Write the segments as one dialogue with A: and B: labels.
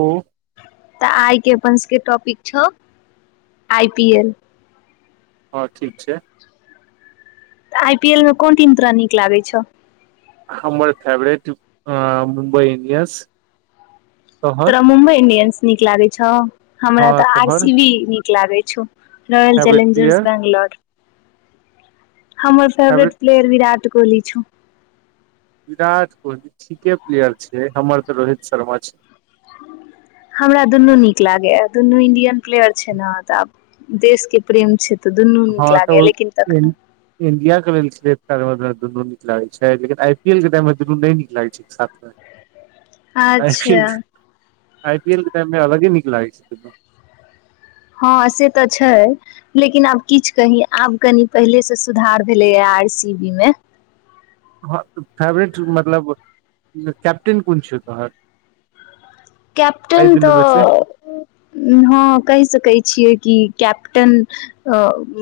A: ओ
B: तऽ आय के अपन सभके टॉपिक छौ आई पी एल
A: हँ ठीक छै
B: तऽ आई पी एल मे कोन टीम तोरा नीक लागै छौ
A: हमर फेवरेट अ मुम्बई इणडियन्स
B: तोरा मुम्बई इंडियन्स नीक लागै छौ हमरा
A: हँ
B: तऽ आर
A: तोहर
B: सी बी नीक लागै छौ royal
A: favourite player
B: challengers Bangalore हमर फेवरेट प्लेयर विराट कोहली छौ
A: विराट कोहली ठीके प्लेयर छै हमर तऽ रोहित शर्मा छै
B: हमरा दुनू नीक लागैया दुनू इंडियन प्लेयर छै ने तऽब देश के प्रेम छै तऽ दुन्नू नीक
A: हँ
B: लागैया
A: तऽ
B: लेकिन तखनो
A: इंडिया के लेल दुनू नीक लागैत छै लेकिन आई पी एल के टाइममे दुनू नहि नीक लागैत छै साथमे
B: अच्छा
A: आई पी एल के टाइममे अलगे नीक लागे छै
B: हँ से तऽ छै लेकिन आब किछ कही आब कनि पहिलेसँ सुधार भेलैए आर सी बी मे
A: ह फेवरेट मतलब कैप्टेन कोन छौ तोहर एहि
B: कैप्टन
A: दुनू मे से
B: तऽ हँ कहि सकैत छियै कि कैप्टन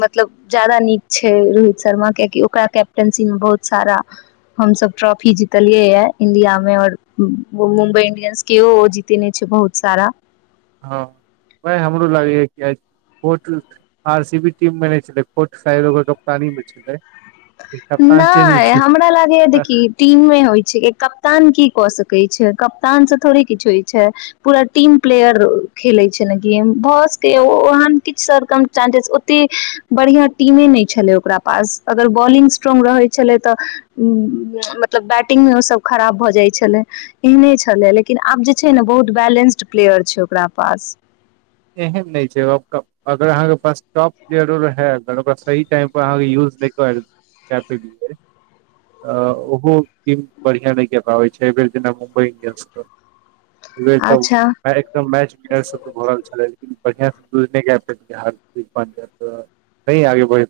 B: मतलब जादा नीक छै रोहित शर्मा कियाकि ओकरा कैप्टेनशी मे बहुत सारा हमसब ट्रॉफी जीतलियै य इंडिया में और मुम्बई इंडियन्स केओ ओ जीत देने छै बहुत सारा
A: हँ उएह हमरो लागैए किये कोर्ट आर सी बी टीममे नहि छलै कोर्ट शायद ओकर कप्तानीमे छलै कप्तान चेंज
B: नहि
A: भेलै
B: हमरा लागैया देखी टीम मे होइ छै कप्तान की क सकैत छै कप्तान से थोड़े किछु होइ छै पूरा टीम प्लेयर खेले छै ने गेम भ ओ सकैया ओहन किछ सर कम चानंसेस ओते बढ़िया टीमे नहि छलै ओकरा पास अगर बॉलिंग स्ट्रोंग रहै छलै तऽ मतलब बैटिंगमे ओसभ खराब भऽ जाइ छलै एहने छलै लेकिन आब जे छै ने बहुत बैलेंस्ड प्लेयर छै ओकरा पास
A: एहन नहि छै अगर अहाँके पास टॉप प्लेयरो रहे ओकरा सही टाइमपर अहाँके यूज नहि कर कए पेलियै तऽ ओहो टीम बढ़िआँ नहि कए पाबै छै एहि बेर जेना मुम्बइ इंडियन्सके नै त
B: अच्छा
A: आइ त मैच प्लेयर सब भऽ रहल छै लेकिन बढ़िआँसँ यूज नहि क पै हर चज बनि जाय तऽ सही आगे बढ़ि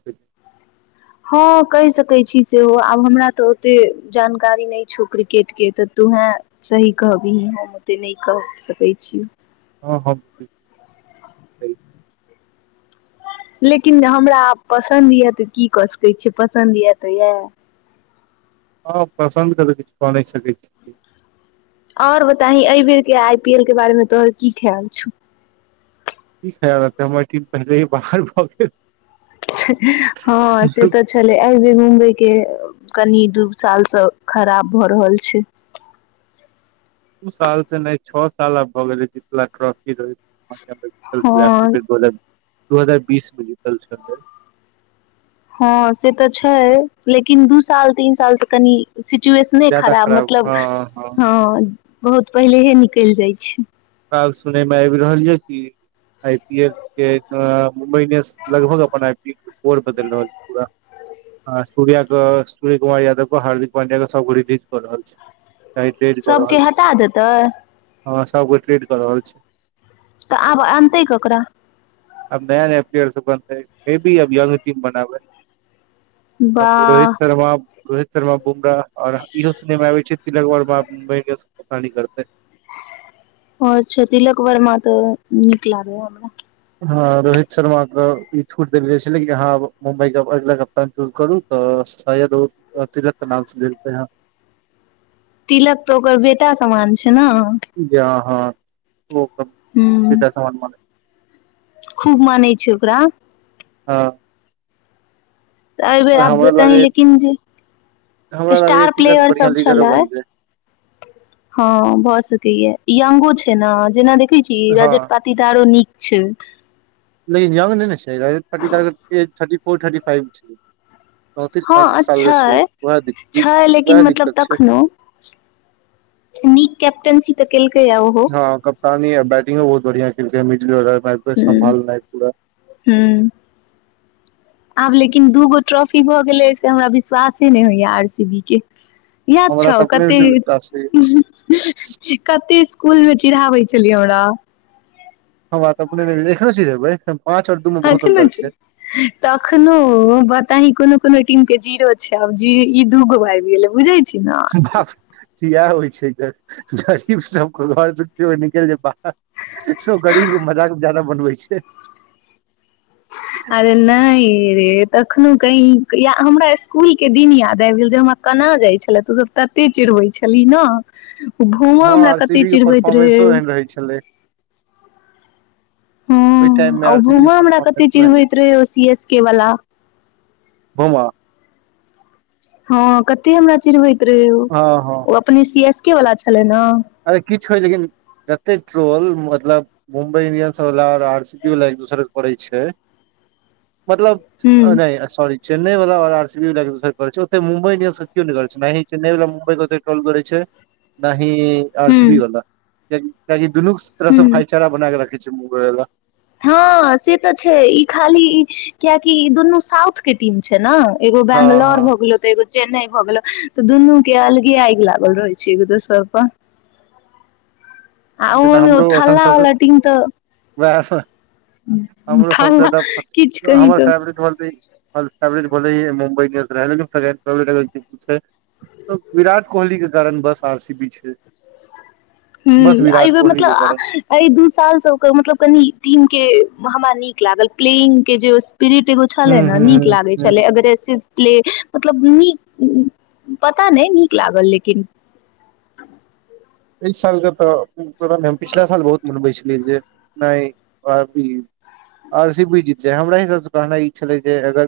B: हँ कहि सकैत छी सेहो आब हमरा तऽ ओतेक जानकारी नहि छौ क्रिकेटके तऽ तोहेँ सही कहबही हम ओतेक नहि कहि सकैत छियौ
A: हँ हँ
B: लेकिन हमरा पसन्द यै तऽ की कऽ सकैत छीयै पसन्द यै तऽ यै
A: हँ पसन्द करऽ किछु क नइ सकै छी
B: और बताही अइ बेेर के आई पी एल के बारे मे तोहर की खयाल छौ
A: की खयाल रहतै हमर टिम पहिलेही बाहर भऽ गेल
B: हँ से तऽ छलै अइ बेर मुम्बई के कनि दू साल सँ खराब भऽ रहल छै
A: दू साल से नइ छ साल आब भऽ गेले जितला ट्र जी
B: हँ
A: रोहित बोल [unintelligible] दू हजार बीस मे जीतल छलै
B: हँ से तऽ छै लेकिन दू साल तीन साल सऽ कनि सिचुएशने खराब मतलब हँ बहुत पहिलेे हे निकलि जाइ छै
A: आब सुनयमे आबि रहल यऽ कि आई पी एल के मुम्बई इंडियंस लगभग अपन आई पी एल के कोर बदलि रहल छै पूरा आ सूर्या क सूर्य कुमार यादव क हार्दिक पांड्या क सबके रिलीज कऽ रहल छै चाहे ट्रेड कऽ
B: सभ
A: रहल
B: केँ
A: छै
B: हटा देतै
A: हँ सब गौटे ट्रेड कऽ रहल छै
B: तऽ आब अनतै ककरा
A: अब नया नया प्लेयर्स सबके अनतै मेबी अब यंग टीम बनाबै अब
B: वाह
A: रोहित शर्मा रोहित शर्मा बुमराह और इहो सुनैमे आबे छै तिलक वर्मा आब मुम्बई के कप्तानी करतै
B: आ अच्छा तिलक वर्मा तऽ निकलागय या हमरा
A: हँ रोहित शर्मा के ई छूट देल गेल छलै कि अहाँ मुम्बईके अगिला कप्तान चूज करू तऽ शायद तिलक के नाम सुनेलल कै हँ
B: तिलक त ओकर बेटा सामान छै छै ने
A: हँ ओ त
B: ह
A: पिता समान मानय
B: खूब मानै छै ओकरा
A: हँ
B: तऽ अइबर आब
A: हमरा
B: देता हीं
A: लागैये
B: लेकिन जे
A: हमरा लागैये
B: स्टार
A: तिलक
B: प्लेयर
A: बढ़िया
B: सब
A: लीडरो
B: छलै
A: बनि जाय
B: हँ भऽ सकैया यंगो छै ने जेना देख
A: हँ लेकिन यंग नैने छै रजत पाटीदार के age thirty four thirty five छै चौंतीस पैंतीस सालके छै वए
B: छै लेकिन
A: वएह
B: मतलब
A: दिक्कत छै
B: तखनो नीक कैपटन्सी त
A: हँ कप्तानी आ बैटिंगो बहुत बढ़िया केलकै है मिडील आर्डर
B: हूं
A: सम्भालनाय पूरा [unintelligible]
B: हूं आब लेकिन दू गो ट्रॉफी भऽ गेलै से हमरा विश्वासे नहि होइया आर सी बी के याद
A: हमरा तऽ
B: छ‌उ
A: अपने नहि विश्वास होइये
B: कतेक कते कुल मेम चिढ़ाबै छलियै हमरा
A: हमरात अपने नहि एखनो चीढैबै एखन पाँच आओर दू मे बहुत
B: अखन
A: अन्तर छै
B: तखनो बताही कोनो कोनो टीम केँ जीरो छैक आब जी ई दूगो आइब गेलय बुझैत छियैक
A: इएह होइत छैक गरीब सबकेँ घर से जो निकल जो बा सोब गरीब क मजाक ज्यादा बनबय छैक
B: अरे नहि रे तखनो कही या हमरा इसकुलकेँ दिन याद आबि गेल जे हमरा कना जाइत छला तो सभ तते चिड़बैत छलही न
A: हँ आर सी बी के परफॉर्मेंसो एहन रहैत छलै ओहि
B: ह्म
A: टाइम मे
B: आ ओ
A: आर सी बी के
B: घूमो हमरा कतेक
A: परफोर्मेंसो एहन रहै।
B: चिरबैत रहय ओ सी एस के वला
A: बुमा
B: हँ कते हमरा चिरबे ओ
A: हँ हँ
B: अपने सी एस कें वला छलैक न
A: अरे किछु होय लेकिन जतेक ट्रोल मतलब मुम्बइ इंडियन्सवला ओर आरसीबी वला एक दूसरकेँ करय छैक मतलब
B: हूँ
A: नहि सॉरी चेन्नई वाल आरसीबी वला एक दोसर केँ करइ छैक ओते मुम्बई इंडियन्स केओ नहि करइ छै ने चेन्नई वा मुम्ई केत ट्रल करय छैक न ही आर सी बी
B: हूँ
A: वला त [unintelligible] दुनू तरह से
B: हूँ
A: भईचारा बनााकऽ रखैत छैक मुगला
B: हँ से तऽ छैक ई खाली कियाकि दुनू साउथ केँ टीम छैक ने एगो
A: हँ
B: बंगलोर
A: हँ
B: हो गेलो तऽ एगो चेन्नई भऽ गेलो तऽ दुनू केँ अलगे आगि लागल रहैत छैट एक दोसर पर आ
A: जेना
B: ओहोमे
A: हमरो एखन
B: थाला
A: सब
B: वला टीम तऽ
A: वएह हमरो
B: ता
A: सबस जादा
B: किचु कही
A: हमर
B: तऽ [unintelligible]
A: फेवरेट होलै फेवरेट बॉलै मुम्बइ इंडियन्स रहय सेकेंड फेवरट छैक विराट कोहलीकेँ कारण बस आर सी बी छैक
B: हू [inaudible] एहि बेर मतलब अइ दू साल से ओकर मतलब कनि टिम केँ हमरा नीक लागल प्लेइंग कें जे पीरिट एगो
A: हूं
B: छलैक ने
A: हूं
B: नीक लागय
A: हूं हूं
B: छलैक अगरे सिर्फ प्ले मतलब नीक पता नइ नीक लागल लेकिन
A: इ साल के त हम पिछला साल बहुत मनबे छलियै जे न हि आर सी बी जीत जाय हमरा हिसाब कहना ई छले जे अगर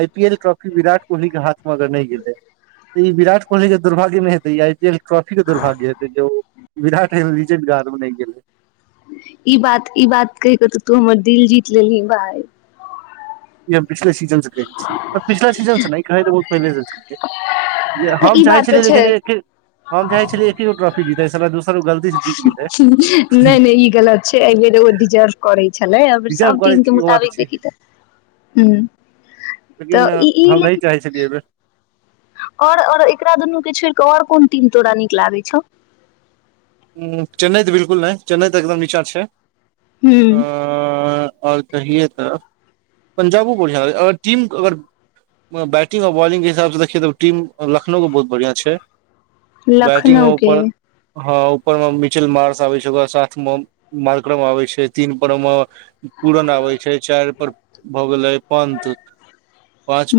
A: I P L trophy Virat Kohli के हाथं अगर नहि गेले त ई विराट कोहली के दुर्भाग्य नहि हेते ई आई पी एल के ट्रफीे के दुर्भग्य हे विराट ऐगो लेजेंड के हाथ मे नइ गेल
B: ई बात ई बात कहि क तऽ तू हमर दिल जीत लेलही भाय
A: इ हम पिछेले सीजन से कहै छी मल पिछला सी जन न नहि कहै पहिने संस्क [unintelligible] जे हम
B: ई
A: चाहै
B: बात तऽ
A: छलियै लेकिन
B: छै
A: एक हम चाहै छलियै एके गो ट्रॉफी जीत त सला दूसर गलती से जीत गेलै
B: नइ नइ ई गलत छै एहि बेर ओ डिजर्व करै छै छलै अइ बेर
A: रिजर्व करै
B: सबटीम के
A: छी ओ बात
B: मुताबिक
A: छै
B: देखी तऽ ह
A: लेकिन
B: तऽइ ई
A: हम नहि
B: लेकिन
A: चाहै छलियै एहि बेर
B: ओर ओर एकरा दुनूके छोड़ि कऽ आओर कोन टीम तोरा नीक लागै छौ
A: ह चेन्नईइऽ बिलकुल नइ चेन्नई तऽ एकदम नीचाँ छै
B: ह्म
A: और कहियै तऽ पंजाबो बढ़िआँ अगर टीम अगर बैटिंग आओर बॉलिंग के हिसाब सँ देखियै तऽ ओ टीम लखनउ बहुत बढ़िआँ छै बैटिंग मे
B: लखनऊ के
A: उपर हँ पर मे मिचल मार्स आबै छै ओकरा साथमे मार्क्रम आबै छै तीन पर मे पूरन आबै छै चारि पर भऽ गेलै पंथ
B: ह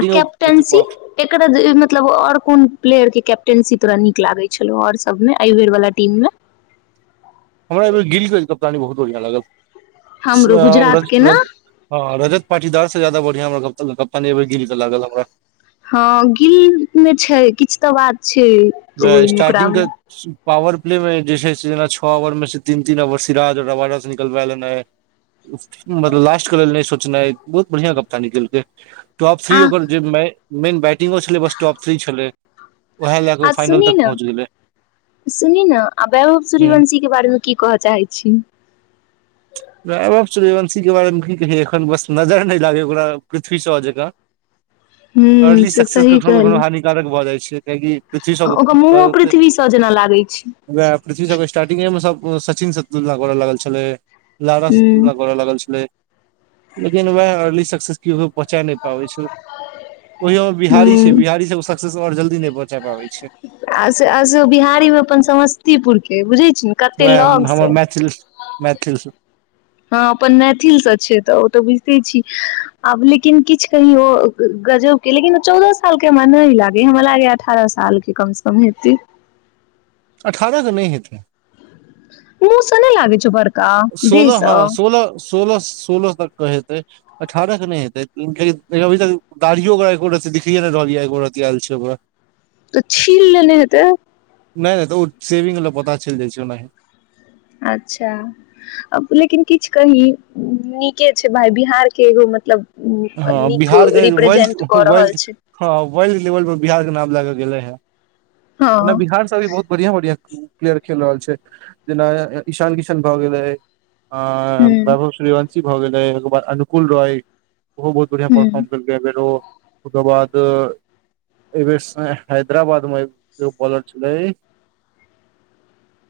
B: आ कैप्टेन्सी एकर मतलब आओर कोन प्लेयर के कैप्टेंसी तोरा नीक लागै छलौ और सबमे अय बेर वाला टीम मे
A: हमरा अय बेर गिल के कप्तानी बहुत बढ़िआं लागल
B: हमरो गुजरात के ने
A: ह रजत पाटीदार से जयादा बत हमरा कप्तानी अय बेर गिल तऽ लागल हमरा [unintelligible]
B: हँ गिल मे छै किछ तऽ बात छै ओइ
A: वएह
B: ओकरा
A: स्टार्टिंग के
B: मे
A: पावर प्लेमे जे छै से जेना छओ ओवरमे तीन तीन ओवर सिराज रवाडा सँ निकलबा लेनाइ मतलब लास्टके लेल नहि सोचनाइ बहुत बढ़िआँ करतानी केलकै टॉप
B: आ
A: थ्री ओकर जियमे मेन बैट टिंगो छलै बस टॉप थ्रि छलै उएह लए क
B: आ सुनी ने सुनी ने आ वैभव
A: ह
B: सूर्यवंशी के बारेमे की कहऽ चाहैत छी
A: वैभव सूर्यवंशी के बारेमे की कहिये एखन बस नजर नहि लागै ओकरा पृथ्वी सँ जेकाँ
B: हूं
A: अर्ली
B: से
A: सक्सेस
B: सही
A: कखनो
B: कहली
A: कखनो हानिकारक भऽ जाइ छै जे कहि पृथ्वी सॉ
B: ओकर मुँहो पृथ्वी स जेना लागै छै
A: वैह पृथ्वी सॉ के स्टार्टिंगे मे [inaudible] सचिन सँ तुलना करऽ लागल छलै लाड़ा स तु
B: हूं
A: लागल छलै लेकिन वह अर्ली सक्सेस क बचा नहि पाबे छै ओहियो बिहारी छै
B: हूं
A: बिहारी सबके सक्सेस आओर जल्दी नहि बचा पाबै छै
B: आसे आसे बिहारी मे अपन समस्तीपुर के ए बुझै छी ने कते
A: उए
B: लग
A: हमर
B: स
A: मैथिलस मैथिलस
B: हँ अपन मैथिलसँ छै तऽ ओ तऽ बुझिते छी आब लेकिन किछु कहि ओ गजबके लेकिन चौदह सालके हमरा नहि लागै हमरा लागैए अठारह सालके कमसँ कम हेतै
A: अठारह तऽ नहि हेतै
B: मुँह सने लागै छौ ओकर का दिह
A: सोलह
B: स
A: हँ सोलह सोलह सोलह तकके हेतै अठारह क नहि हेतैय कियाकि अभि तक दाड़ियो ओकरा एको रत्ति दिखायो नहि रहलिय एको रति आयल छै ओकरा
B: तऽ छील लेने हेतै
A: नहि नहि तऽ ओ सेविंग लए पता चलि जाइ छै ओनाही
B: अच्छा अब लेकिन किछु कही नीके छै भााय बिहारके एगो मतलब
A: हँ
B: नीक
A: बिहारके वर्ल्ड
B: रिप्रेजेंट कऽ रहल
A: वर्ल्ड
B: छै
A: हँ वर्ल्ड लेवल पर बिहार के नाम लाके गेलै हं
B: हँ
A: ओना बिहारसँ भी बहुत बढ़िया बढ़िया प्लेयर खेल रहल छै जेना ईशान किशन भए गेलै आ
B: हूँ
A: बाबु श्रीवत भऽ गेलै ओय के बाद अनुकूल रॉय ओहो बहुत बढ़िआ
B: हूँ
A: परफर्म केलकै अय बेर ओ ओकर बाद एहि बेर हैदराबाद मे बॉलर छलै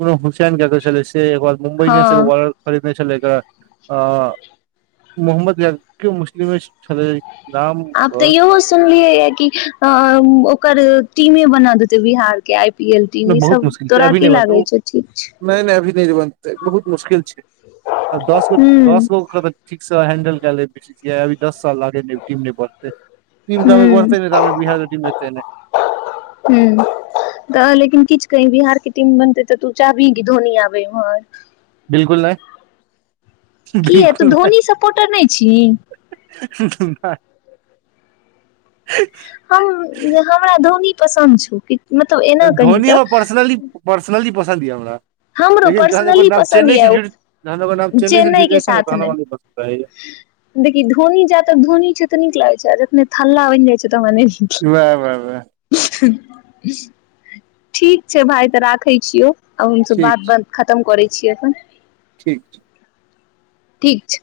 A: अकरो कुछ छल से एक मुम्बई
B: हँ
A: बौलर छलै तऽ अ मोहम्मद यकिम मुश [inaudible] [inaudible] छलै
B: आब तऽ इहो सुनलियै य कि अ ओकर टीमे बना देते बिहार के आय पी एलटी ई
A: बहुत
B: सब
A: मुश्किल छै
B: तोरा
A: अभी नहि
B: की
A: बनतै
B: लागे
A: ओ,
B: छौ ठीक छै
A: नहि नहि अभी बनतै बहुत मुश्किल छै दस गो
B: हूं
A: दस गो क त ठिक स हैंडल छै चियै अभि दस लागैय टीम बढ़तै नहि टीम जाब
B: हूं
A: बढ़तै नहि ताब बिहार क टीम एतै नहि
B: कहीं बिहार के टीम बनते तऽ तू चाहबिहि कीधोनी आबे इम्हर
A: बिल्कुल नहि
B: कीय त
A: बिल्कुल
B: धोनी सपोटर नहि छी
A: ा [inaudible]
B: हम हमरा धोनी पसन्द छू कि
A: धोनी हम पर्सनलि पसंद पसन्द य हमरा
B: हमरो
A: लेकिन जहन ओकर
B: पर्सनली
A: नाम
B: पसन्द
A: चेन्नई से
B: यए
A: जुड़ जहन ओकर नाम से
B: चेन्नई
A: जुड़
B: के
A: जाइ छै ने तहन
B: साथने
A: हमरा नहि पसन्द रहैया
B: देखि धोनी जा तक धोनी छै तऽ नीक लागैत छै [inaudible] नहि थला बन जाइत छैक तऽ मने [inaudible]
A: वाह वाह वाह
B: ठीक छै भाय तऽ राखय छियौ आब हम
A: ठीक छै
B: बात खतम करैत छी छी एखन
A: ठीक छैक
B: ठीक छै